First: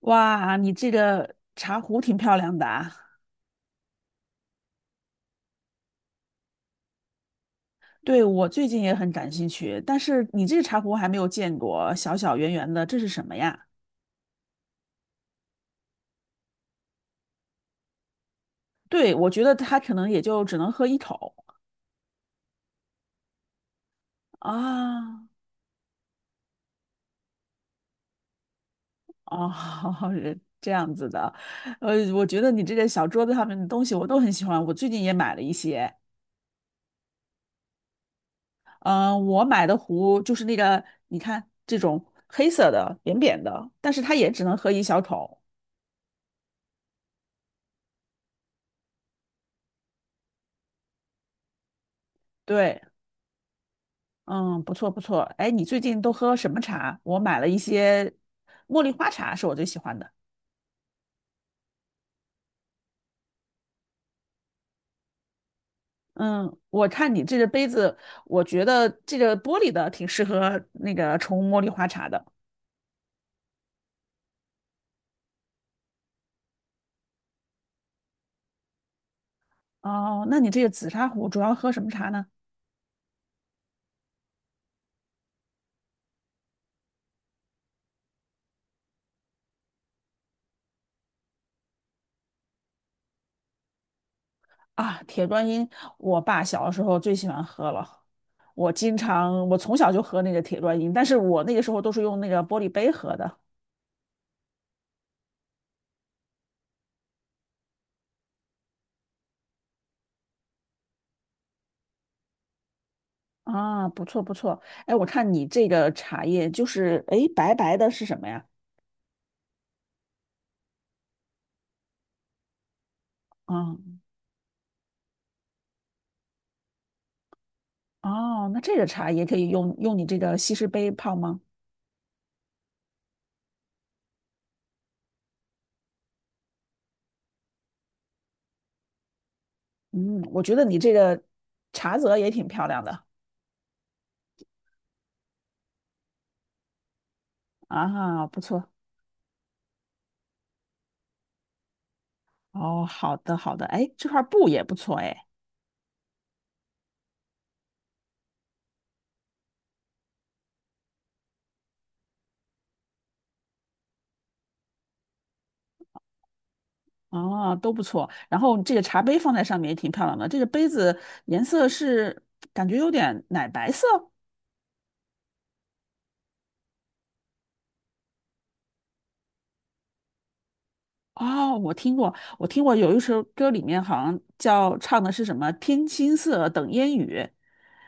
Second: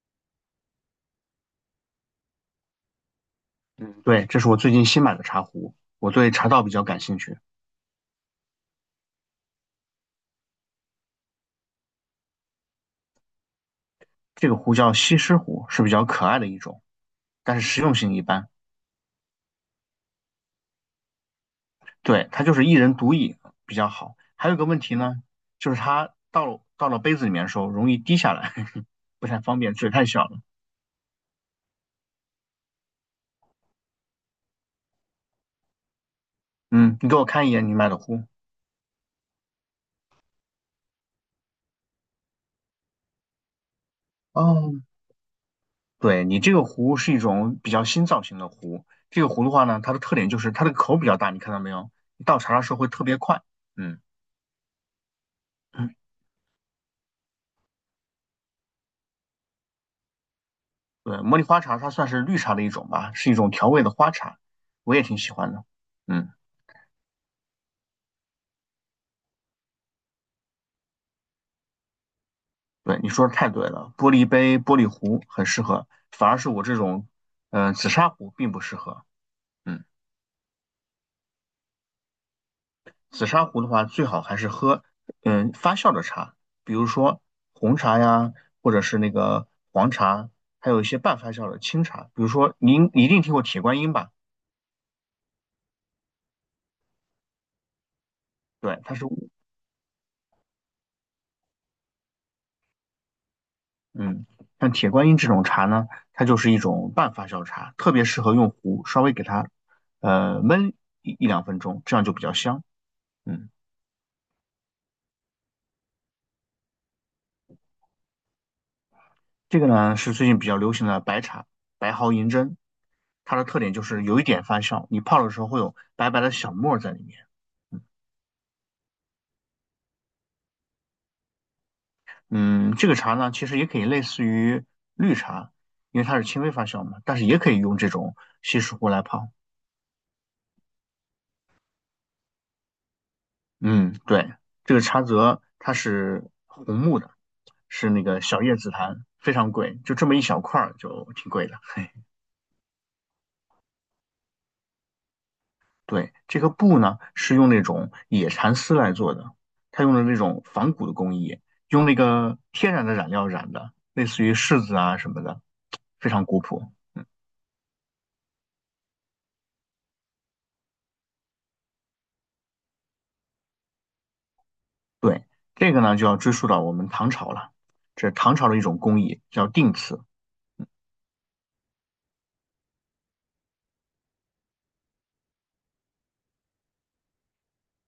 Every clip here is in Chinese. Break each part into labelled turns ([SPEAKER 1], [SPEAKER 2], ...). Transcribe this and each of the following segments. [SPEAKER 1] 哇，你这个茶壶挺漂亮的啊！
[SPEAKER 2] 嗯，对，这是我最近新买的茶壶，我对茶道比较感兴趣。
[SPEAKER 1] 对，我最近也很感兴趣，但是你这个茶壶还没有见过，小小圆圆的，这是什么呀？
[SPEAKER 2] 这个壶叫西施壶，是比较可爱的一种，但是实用性一般。
[SPEAKER 1] 对，我觉得它可能也就只能喝一口
[SPEAKER 2] 对，它就是一人独饮比较好。还有一个问题呢，
[SPEAKER 1] 啊。
[SPEAKER 2] 就是它到了杯子里面的时候容易滴下来，不太
[SPEAKER 1] 哦，
[SPEAKER 2] 方便，嘴太 小
[SPEAKER 1] 是
[SPEAKER 2] 了。
[SPEAKER 1] 这样子的，我觉得你这个小桌子上面的东西我都很喜欢，我最近也买了一些。
[SPEAKER 2] 嗯，你给我看一眼你买的壶。
[SPEAKER 1] 嗯、我买的壶就是那个，你看这种黑色的扁扁的，但是它也只能喝
[SPEAKER 2] 哦，
[SPEAKER 1] 一小口。
[SPEAKER 2] 对，你这个壶是一种比较新造型的壶。这个壶的话呢，它的特点就是它的口比较大，你看到没有？你倒茶的时候
[SPEAKER 1] 对，
[SPEAKER 2] 会特别快。嗯。
[SPEAKER 1] 嗯，不错不错。哎，你最近都喝什么茶？我买了一些茉莉花茶，是我最喜欢的。
[SPEAKER 2] 对，茉莉花茶它算是绿茶的一种吧，是一种调味的花茶，我也挺喜欢的。嗯，
[SPEAKER 1] 嗯，我看你这个杯子，我觉得这个玻璃的挺适合那个冲茉莉花茶的。
[SPEAKER 2] 对，你说的太对了，玻璃杯、玻璃壶很适合，反而是我这种，紫砂壶并不适合。嗯，
[SPEAKER 1] 哦，那你这个紫砂壶主要喝什么茶呢？
[SPEAKER 2] 紫砂壶的话，最好还是喝，嗯，发酵的茶，比如说红茶呀，或者是那个黄茶，还有一些半发酵的清茶，比如说您一定听过铁观音吧？
[SPEAKER 1] 啊，铁观音，我爸小的时候最喜欢喝了。我
[SPEAKER 2] 对，它
[SPEAKER 1] 经
[SPEAKER 2] 是
[SPEAKER 1] 常，我从小就喝那个铁观音，但是我那个时候都是用那个玻璃杯喝的。
[SPEAKER 2] 嗯，像铁观音这种茶呢，它就是一种半发酵茶，特别适合用壶稍微给它焖一两分钟，这样就比较香。嗯，
[SPEAKER 1] 啊，不错不错。哎，我看你这个茶叶就是，哎，白白的是什么呀？
[SPEAKER 2] 这个呢是最近比较流行的白茶，白毫银针，它的特点
[SPEAKER 1] 啊。
[SPEAKER 2] 就是有一点发酵，你泡的时候会有白白的小沫儿在里面。嗯，
[SPEAKER 1] 哦，那这个茶也可以用用你这个西施杯泡吗？
[SPEAKER 2] 嗯这个茶呢其实也可以类似于绿茶，因为它是轻微发酵嘛，但是也可以用这种稀释壶来泡。
[SPEAKER 1] 嗯，我觉得你这个茶则也挺漂亮的
[SPEAKER 2] 嗯，对，这个茶则它是红木的，是那个
[SPEAKER 1] 啊，不
[SPEAKER 2] 小叶
[SPEAKER 1] 错。
[SPEAKER 2] 紫檀，非常贵，就这么一小块儿就挺贵的。嘿，
[SPEAKER 1] 哦，好的好的，哎，这块布也不错哎，
[SPEAKER 2] 对，这个布呢是用那种野蚕丝来做的，它用的那种仿古的工艺，用那个天然的染料染的，类似于柿子啊什么的，非常古朴。
[SPEAKER 1] 哦，都不错。然后这个茶杯放在上面也挺漂亮的，这个杯子颜色是感觉有点奶白色。
[SPEAKER 2] 对，这个呢就要追溯到我们唐朝了，这是唐朝的一种工艺叫定瓷。
[SPEAKER 1] 哦，我听过，我听过有一首歌里面好像叫唱的是什么"天青色等烟雨"，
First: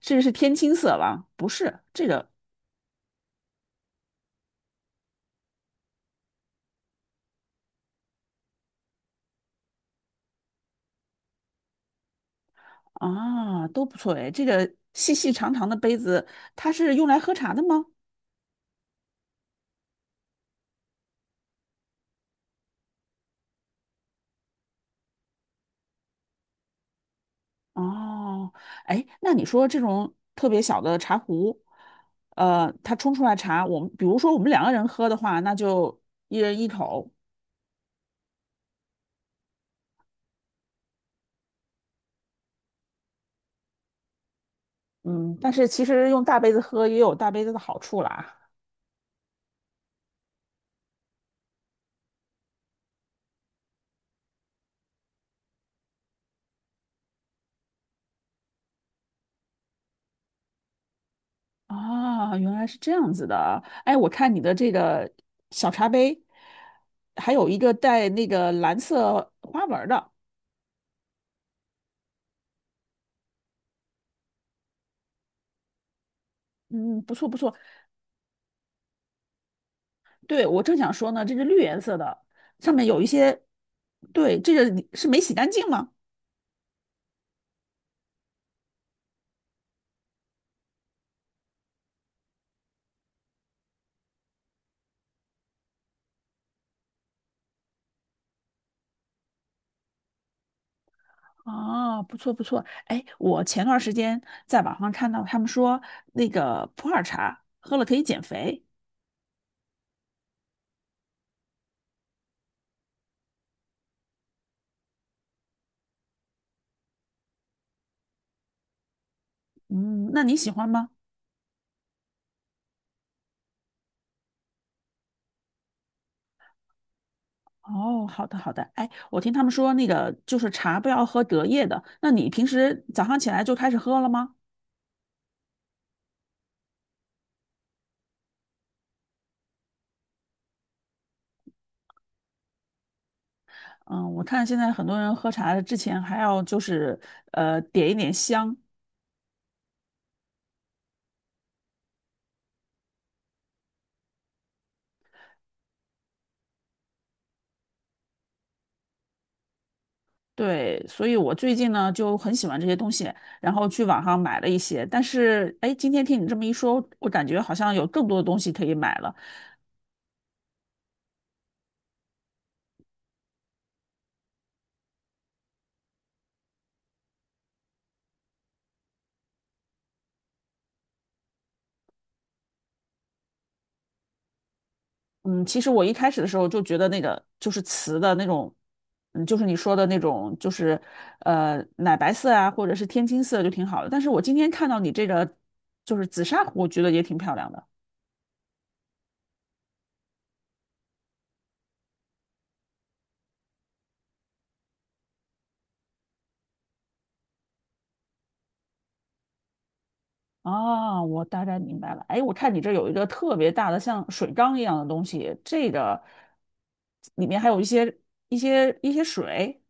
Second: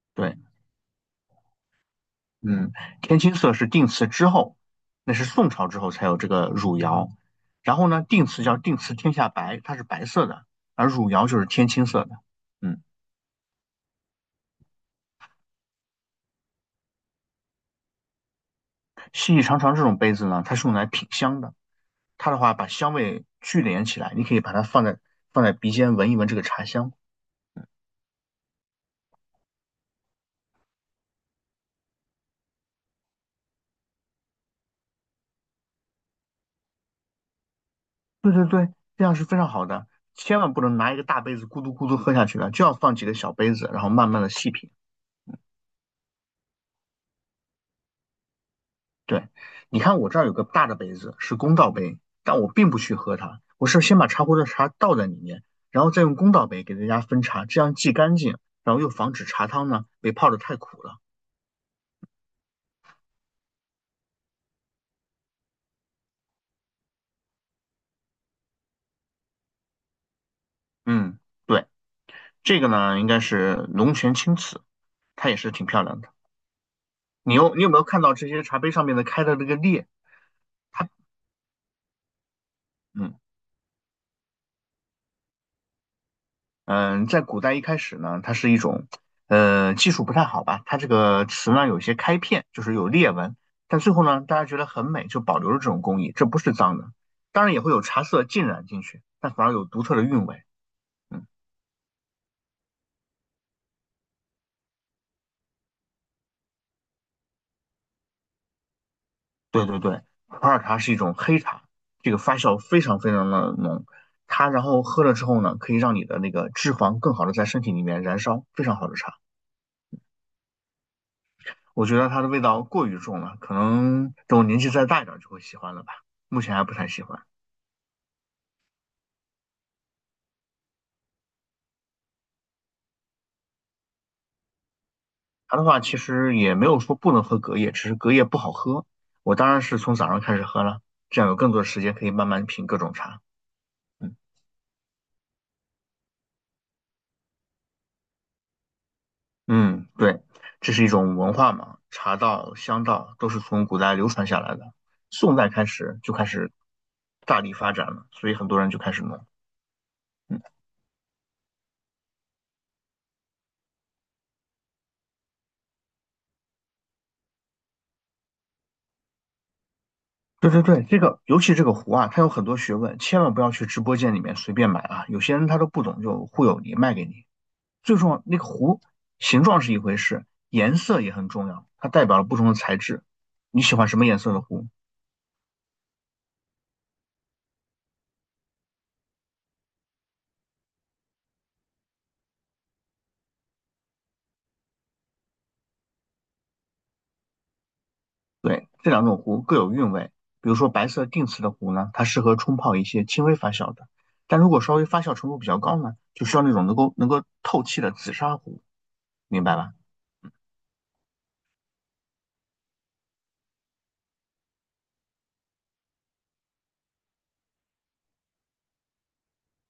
[SPEAKER 1] 这个是
[SPEAKER 2] 对。
[SPEAKER 1] 天青色吧？不是，这个
[SPEAKER 2] 嗯，天青色是定词之后，那是宋朝之后才有这个汝窑。然后呢，定瓷叫定瓷天下白，它是白色的，而汝窑就是天青色的。嗯，
[SPEAKER 1] 啊，都不错哎。这个细细长长的杯子，它是用来喝茶的吗？
[SPEAKER 2] 细细长长这种杯子呢，它是用来品香的。它的话把香味聚敛起来，你可以把它放在鼻尖闻一闻这个茶香。
[SPEAKER 1] 哦，哎，那你说这种特别小的茶壶，它冲出来茶，我们比如说我们两个人喝的话，那就一人一口。
[SPEAKER 2] 对对对，这样是非常好的，千万不能拿一个大杯子咕嘟咕嘟喝下去的，就要放几个小杯子，然后慢慢的细品。
[SPEAKER 1] 嗯，但是其实用大杯子喝也有大杯子的好处啦。
[SPEAKER 2] 对，你看我这儿有个大的杯子，是公道杯，但我并不去喝它，我是先把茶壶的茶倒在里面，然后再用公道杯给大家分茶，这样既干净，然后又防止茶汤呢被泡的太苦了。
[SPEAKER 1] 啊，原来是这样子的。哎，我看你的这个小茶杯，还有一个带那个蓝色花纹儿的，
[SPEAKER 2] 嗯，对，这个呢应该是龙泉青瓷，它也是挺漂亮的。
[SPEAKER 1] 嗯，不错
[SPEAKER 2] 你
[SPEAKER 1] 不错。
[SPEAKER 2] 有你有没有看到这些茶杯上面的开的这个裂？
[SPEAKER 1] 对，我正
[SPEAKER 2] 它
[SPEAKER 1] 想说呢，这是绿颜色的，上面有一
[SPEAKER 2] 嗯。
[SPEAKER 1] 些，对，这个你是没洗干净吗？
[SPEAKER 2] 嗯，在古代一开始呢，它是一种，技术不太好吧，它这个词呢有一些开片，就是有裂纹，但最后呢，大家觉得很美，就保留了这种工艺，这不是脏的，当然也会有茶色浸染进去，但反而有独特的韵味。嗯，
[SPEAKER 1] 啊，不错不错，哎，我前段时间在网上看到他们说那个普洱茶喝了可以减肥，
[SPEAKER 2] 对对对，普洱茶是一种黑茶，这个发酵非常非常的浓，它然后喝了之后呢，可以让你的那个脂肪更好的在身体里面燃烧，非常好的茶。
[SPEAKER 1] 嗯，那你喜欢吗？
[SPEAKER 2] 我觉得它的味道过于重了，可能等我年纪再大一点就会喜欢了吧，目前还不太喜欢。
[SPEAKER 1] 哦，好的好的，哎，我听他们说那个就是茶不要喝隔夜的，那你平时早上起来就开始喝了吗？
[SPEAKER 2] 茶的话，其实也没有说不能喝隔夜，只是隔夜不好喝。我当然是从早上开始喝了，这样有更多的时间可以慢慢品各种茶。
[SPEAKER 1] 嗯，
[SPEAKER 2] 嗯
[SPEAKER 1] 我看现在很多人喝茶之前还要就是点一点香，
[SPEAKER 2] 嗯，对，这是一种文化嘛，茶道、香道都是从古代流传下来的，宋代开始就开始大力发展了，所以很多人就开始弄。嗯，
[SPEAKER 1] 对，所以我最近呢就很喜欢这些东西，然后去网上买了一些。但是，哎，今天听你这么一说，我感觉好像有更多的东西可以买了。
[SPEAKER 2] 对对对，这个尤其这个壶啊，它有很多学问，千万不要去直播间里面随便买啊，有些人他都不懂就忽悠你，卖给你。最重要，那个壶形状是一回事，颜色也很重要，它代表了不同的材质。你喜欢什么颜色的壶？
[SPEAKER 1] 嗯，其实我一开始的时候就觉得那个就是瓷的那种，嗯，就是你说的那种，就是奶白色啊，或者是天青色就挺好的。但是我今天看到你这个就是紫砂壶，我觉得也挺漂亮的。
[SPEAKER 2] 对，这两种壶各有韵味。比如说白色定瓷的壶呢，它适合冲泡一些轻微发酵的；但如果稍微发酵程度比较高呢，就需要那种能够透气的紫砂壶，明白吧？
[SPEAKER 1] 啊，我大概明白了。哎，我看你这有一个特别大的像水缸一样的东西，这个里面还有一些一些水。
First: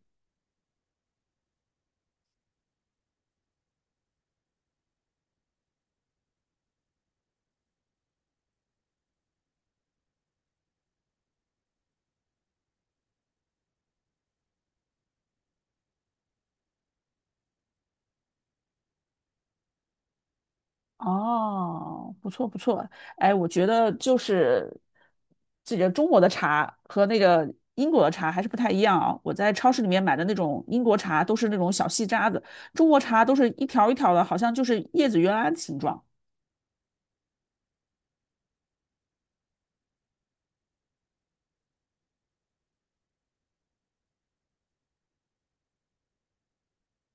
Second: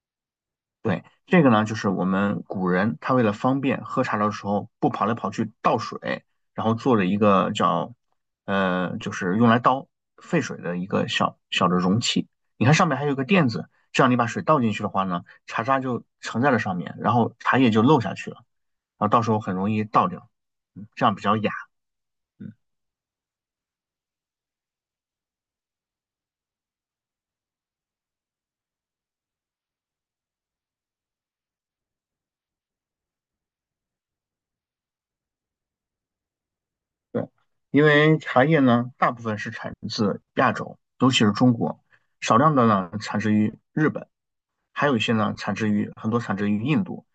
[SPEAKER 2] 对，这个呢，就是我们古人他为了方便喝茶的时候不跑来跑去倒水，然后做了一个叫就是用来倒沸水的一个小小的容器。你看上面还有一个垫子，这样你把水倒进去的话呢，茶渣就盛在了上面，然后茶叶就漏下去了，然后到时候很容易倒掉，这样比较雅。
[SPEAKER 1] 哦，不错不错。哎，我觉得就是这个中国的茶和那个英国的茶还是不太一样啊。我在超市里面买的那种英国茶都是那种小细渣子，中国茶都是一条一条的，好像就是叶子原来的形状。
[SPEAKER 2] 对，因为茶叶呢，大部分是产自亚洲，尤其是中国，少量的呢产自于日本，还有一些呢产自于很多产自于印度。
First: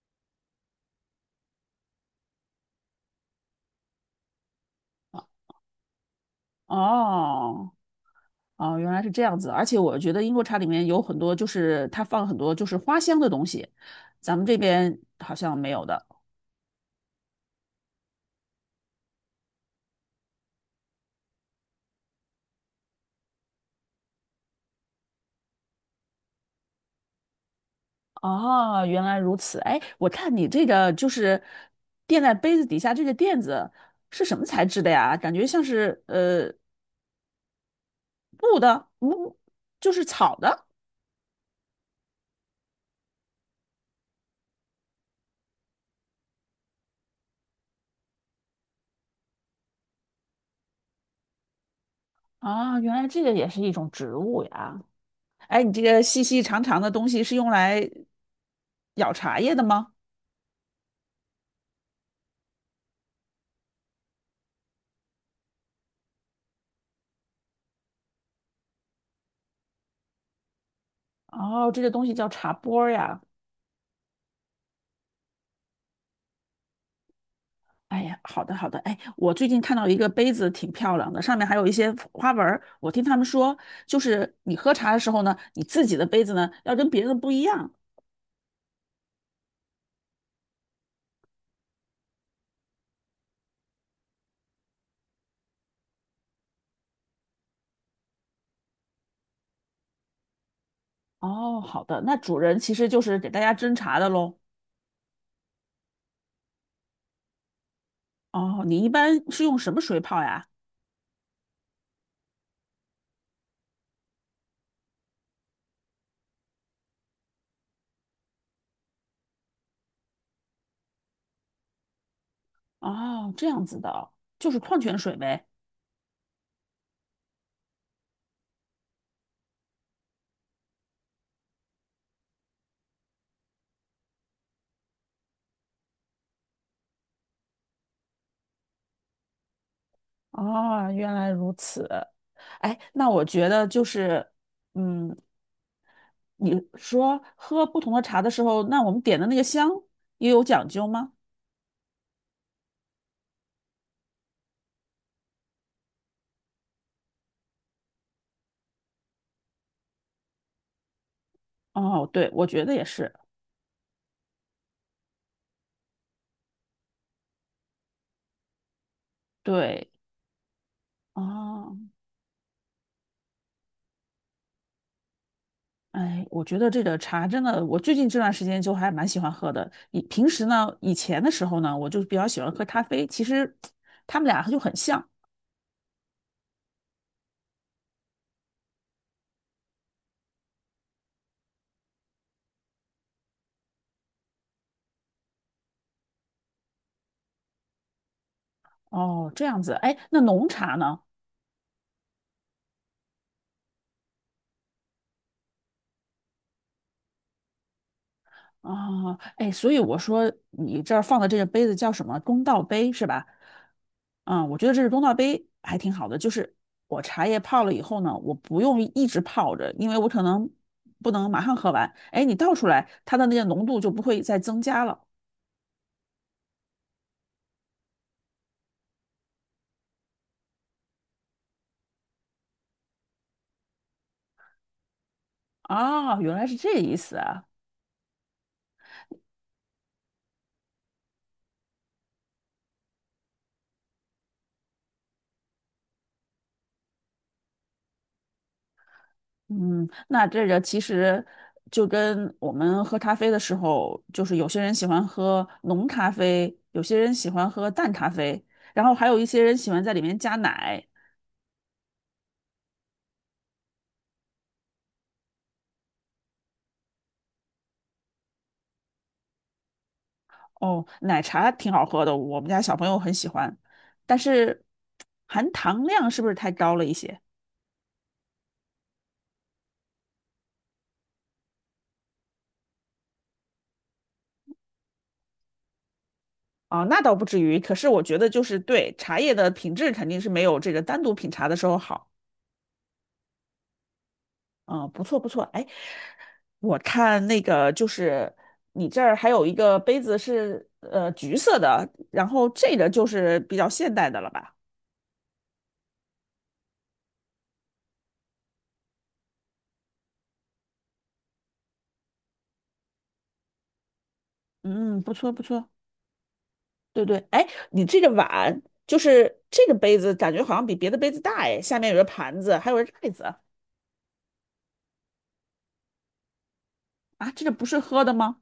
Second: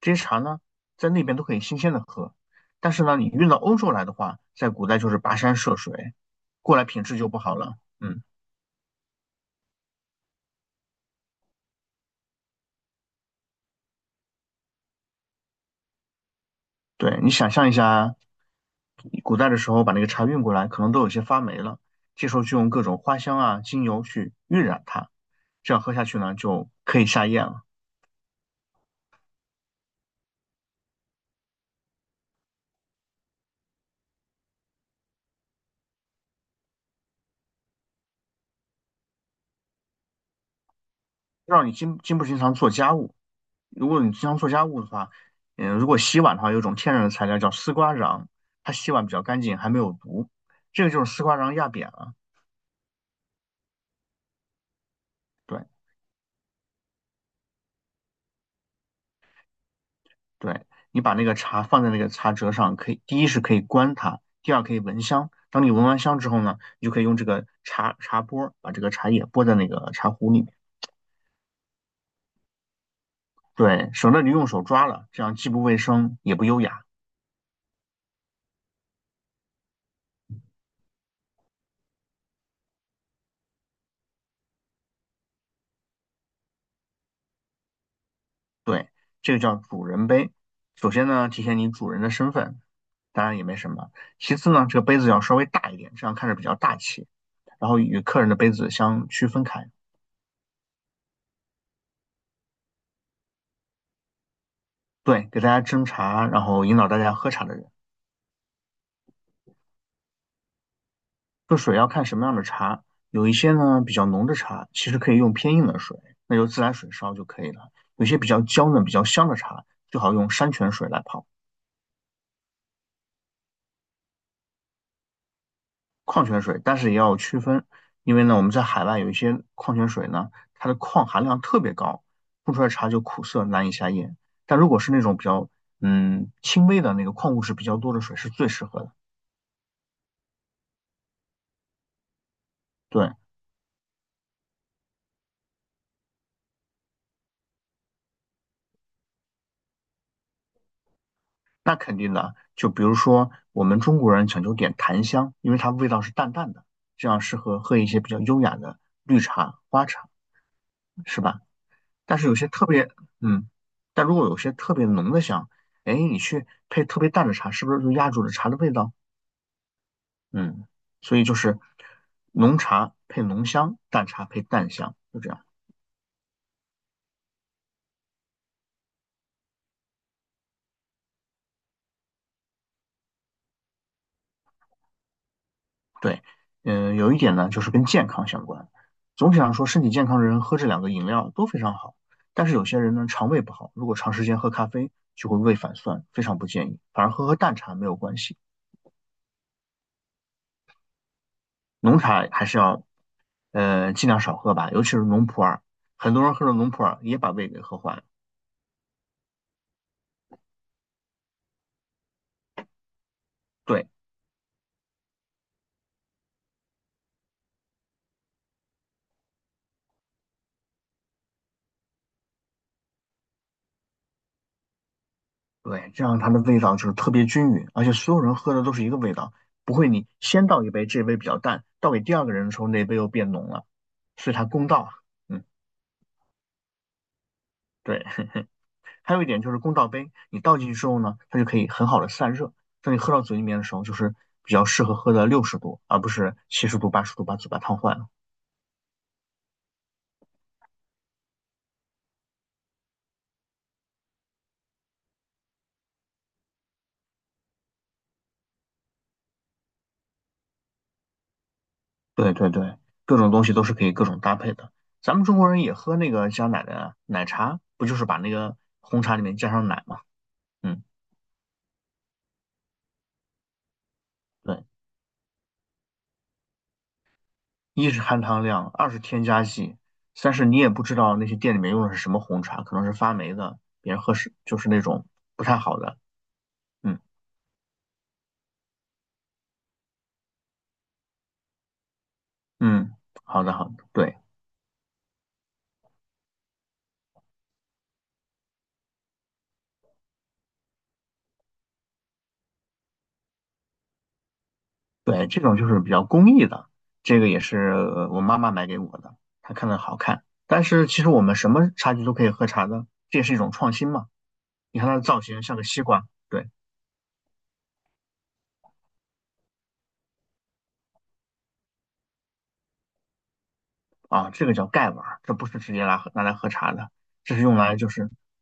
[SPEAKER 2] 这些茶呢，在那边都可以新鲜的喝，但是呢，你运到欧洲来的话，在古代就是跋山涉水，过来品质就不好
[SPEAKER 1] 哦。
[SPEAKER 2] 了。嗯，
[SPEAKER 1] 哦，原来是这样子，而且我觉得英国茶里面有很多，就是它放很多就是花香的东西，咱们这边好像没有的。
[SPEAKER 2] 对，你想象一下，古代的时候把那个茶运过来，可能都有些发霉了，这时候就用各种花香啊、精油去晕染它，这样喝下去呢，就可以下咽了。
[SPEAKER 1] 哦，原来如此。哎，我看你这个就是垫在杯子底下这个垫子是什么材质的呀？感觉像是布的，木，就是草的。
[SPEAKER 2] 让你不经常做家务。如果你经常做家务的话，嗯，如果洗碗的话，有一种天然的材料叫丝瓜瓤，它洗碗比较干净，还没有毒。这个就是丝瓜瓤压扁了。
[SPEAKER 1] 啊，原来这个也是一种植物呀。哎，
[SPEAKER 2] 对
[SPEAKER 1] 你这个细细长长的东西是用来舀茶叶的吗？
[SPEAKER 2] 对，你把那个茶放在那个茶折上，可以第一是可以观它，第二可以闻香。当你闻完香之后呢，你就可以用这个茶拨把这个茶叶拨在那个茶壶里面，
[SPEAKER 1] 哦，这个东西叫茶钵儿呀。
[SPEAKER 2] 对，省得你用手抓了，这样既不卫生也不优雅。
[SPEAKER 1] 哎呀，好的好的，哎，我最近看到一个杯子挺漂亮的，上面还有一些花纹儿。我听他们说，就是你喝茶的时候呢，你自己的杯子呢要跟别人的不一样。
[SPEAKER 2] 对，这个叫主人杯。首先呢，体现你主人的身份，当然也没什么。其次呢，这个杯子要稍微大一点，这样看着比较大气，然后与客人的杯子相区分开。
[SPEAKER 1] 哦，好的，那主人其实就是给大家斟茶的喽。
[SPEAKER 2] 对，给大家斟茶，然后引导大家喝茶的人。
[SPEAKER 1] 哦，你一般是用什么水泡呀？
[SPEAKER 2] 这水要看什么样的茶，有一些呢比较浓的茶，其实可以用偏硬的水，那就自来水烧就可以了。有些比较娇嫩、比较香的茶，最好用山泉水来泡。
[SPEAKER 1] 哦，这样子的哦，就是矿泉水呗。
[SPEAKER 2] 矿泉水，但是也要区分，因为呢，我们在海外有一些矿泉水呢，它的矿含量特别高，冲出来茶就苦涩难以下咽。但如果是那种比较轻微的那个矿物质比较多的水，是最适合的。
[SPEAKER 1] 哦，原来如此。哎，那
[SPEAKER 2] 对，
[SPEAKER 1] 我觉得就是，嗯，你说喝不同的茶的时候，那我们点的那个香也有讲究吗？
[SPEAKER 2] 那肯定的。就比如说我们中国人讲究点檀香，因为它味道是淡淡的，这样适合喝一些比较优雅的绿茶、花茶，是吧？
[SPEAKER 1] 哦，
[SPEAKER 2] 但是
[SPEAKER 1] 对，
[SPEAKER 2] 有
[SPEAKER 1] 我
[SPEAKER 2] 些
[SPEAKER 1] 觉
[SPEAKER 2] 特
[SPEAKER 1] 得也
[SPEAKER 2] 别
[SPEAKER 1] 是，
[SPEAKER 2] 嗯，但如果有些特别浓的香，哎，你去配特别淡的茶，是不是就压住了茶的味道？
[SPEAKER 1] 对，
[SPEAKER 2] 嗯，所以就是
[SPEAKER 1] 哦，
[SPEAKER 2] 浓茶配浓香，淡茶配淡香，就这样。
[SPEAKER 1] 哎，我觉得这个茶真的，我最近这段时间就还蛮喜欢喝的。以平时呢，以前的时候呢，我就比较喜欢喝咖啡，其实 他们俩就很像。
[SPEAKER 2] 对，嗯，有一点呢，就是跟健康相关。总体上说，身体健康的人喝这两个饮料都非常好，但是有些人呢，肠胃不好，如果长时间喝咖啡就会胃反酸，非常不建议。反而喝淡茶没有关系，
[SPEAKER 1] 哦，这样子，哎，那浓茶呢？
[SPEAKER 2] 浓茶还是要尽量少喝吧，尤其是浓普洱，很多人喝了浓普洱也把胃给喝坏了。
[SPEAKER 1] 啊，哎，所以我说你这儿放的这个杯子叫什么？公道杯是吧？
[SPEAKER 2] 对。
[SPEAKER 1] 啊，我觉得这是公道杯还挺好的，就是我茶叶泡了以后呢，我不用一直泡着，因为我可能不能马上喝完。哎，你倒出来，它的那个浓度就不会再增加了。
[SPEAKER 2] 对，这样它的味道就是特别均匀，而且所有人喝的都是一个味道，不会你先倒一杯，这杯比较淡，倒给第二个人的时候，那杯又变浓了，所以它公道。嗯，
[SPEAKER 1] 啊，原来是这个意思啊。
[SPEAKER 2] 对。还有一点就是公道杯，你倒进去之后呢，它就可以很好的散热，当你喝到嘴里面的时候，就是比较适合喝的60度，而不是70度、80度把嘴巴烫坏了。
[SPEAKER 1] 嗯，那这个其实就跟我们喝咖啡的时候，就是有些人喜欢喝浓咖啡，有些人喜欢喝淡咖啡，然后还有一些人喜欢在里面加奶。
[SPEAKER 2] 对对对，各种东西都是可以各种搭配的。咱们中国人也喝那个加奶的奶茶，不就是把那个红茶里面加上奶嘛？嗯。
[SPEAKER 1] 哦，奶茶挺好喝的，我们家小朋友很喜欢，但是
[SPEAKER 2] 对。
[SPEAKER 1] 含糖量是不是太高了一些？
[SPEAKER 2] 一是含糖量，二是添加剂，三是你也不知道那些店里面用的是什么红茶，可能是发霉的，别人喝是就是那种不太好的。
[SPEAKER 1] 啊，
[SPEAKER 2] 嗯
[SPEAKER 1] 那倒不至于，可是我觉得就是对茶叶的品质肯定是没有这个单独品茶的时候好。
[SPEAKER 2] 嗯，好的好的，对
[SPEAKER 1] 啊，不错不错，哎，我看那个就是你这儿还有一个杯子是橘色的，然后这个就是比较现代的了吧？
[SPEAKER 2] 对，这种就是比较工艺的，这个也是我妈妈买给我的，她看着好看。但是其实我们什么茶具都可以喝茶的，这也是一种创新嘛。你看它的
[SPEAKER 1] 嗯，不
[SPEAKER 2] 造
[SPEAKER 1] 错不
[SPEAKER 2] 型像个
[SPEAKER 1] 错，
[SPEAKER 2] 西瓜，对。
[SPEAKER 1] 对对，哎，你这个碗就是这个杯子，感觉好像比别的杯子大哎，下面有个盘子，还有个盖子
[SPEAKER 2] 啊，这个叫盖碗儿，这不是直接拿来喝茶的，
[SPEAKER 1] 啊，
[SPEAKER 2] 这是
[SPEAKER 1] 这个
[SPEAKER 2] 用
[SPEAKER 1] 不
[SPEAKER 2] 来
[SPEAKER 1] 是
[SPEAKER 2] 就
[SPEAKER 1] 喝
[SPEAKER 2] 是
[SPEAKER 1] 的吗？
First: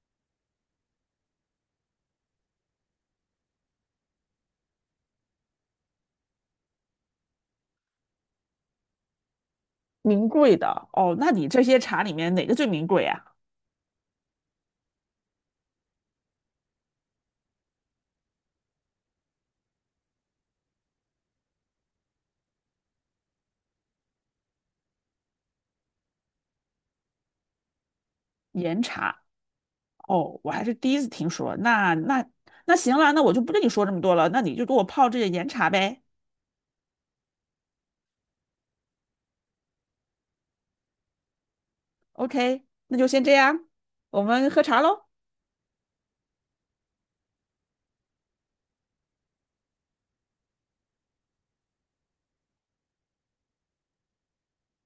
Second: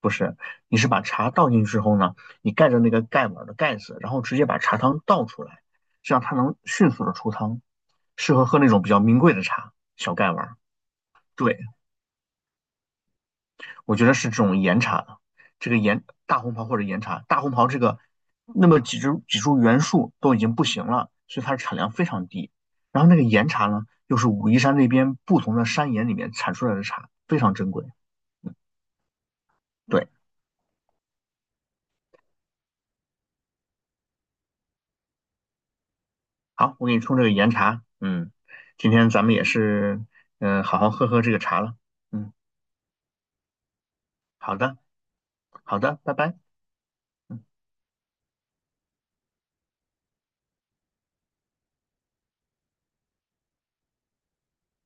[SPEAKER 2] 不是，你是把茶倒进去之后呢，你盖着那个盖碗儿的盖子，然后直接把茶汤倒出来，这样它能迅速的出汤，适合喝那种比较名贵的茶，小
[SPEAKER 1] 名
[SPEAKER 2] 盖碗
[SPEAKER 1] 贵
[SPEAKER 2] 儿。
[SPEAKER 1] 的哦，那你
[SPEAKER 2] 对。
[SPEAKER 1] 这些茶里面哪个最名贵啊？
[SPEAKER 2] 我觉得是这种岩茶，这个岩大红袍或者岩茶，大红袍这个那么几株几株原树都已经不行了，所以它的产量非常低。然后那个岩茶呢，又是武夷山那边不同的山岩里面产出来的茶，非常珍贵。嗯，
[SPEAKER 1] 岩茶
[SPEAKER 2] 对，
[SPEAKER 1] 哦，我还是第一次听说，那那那行了，那我就不跟你说这么多了，那你就给我泡这个岩茶呗。
[SPEAKER 2] 好，我给你冲这个岩茶。嗯，今天咱们也是，好好喝喝这个茶了。嗯，
[SPEAKER 1] OK，那就先这样，我们
[SPEAKER 2] 好
[SPEAKER 1] 喝
[SPEAKER 2] 的，
[SPEAKER 1] 茶喽。
[SPEAKER 2] 好的，拜拜。嗯。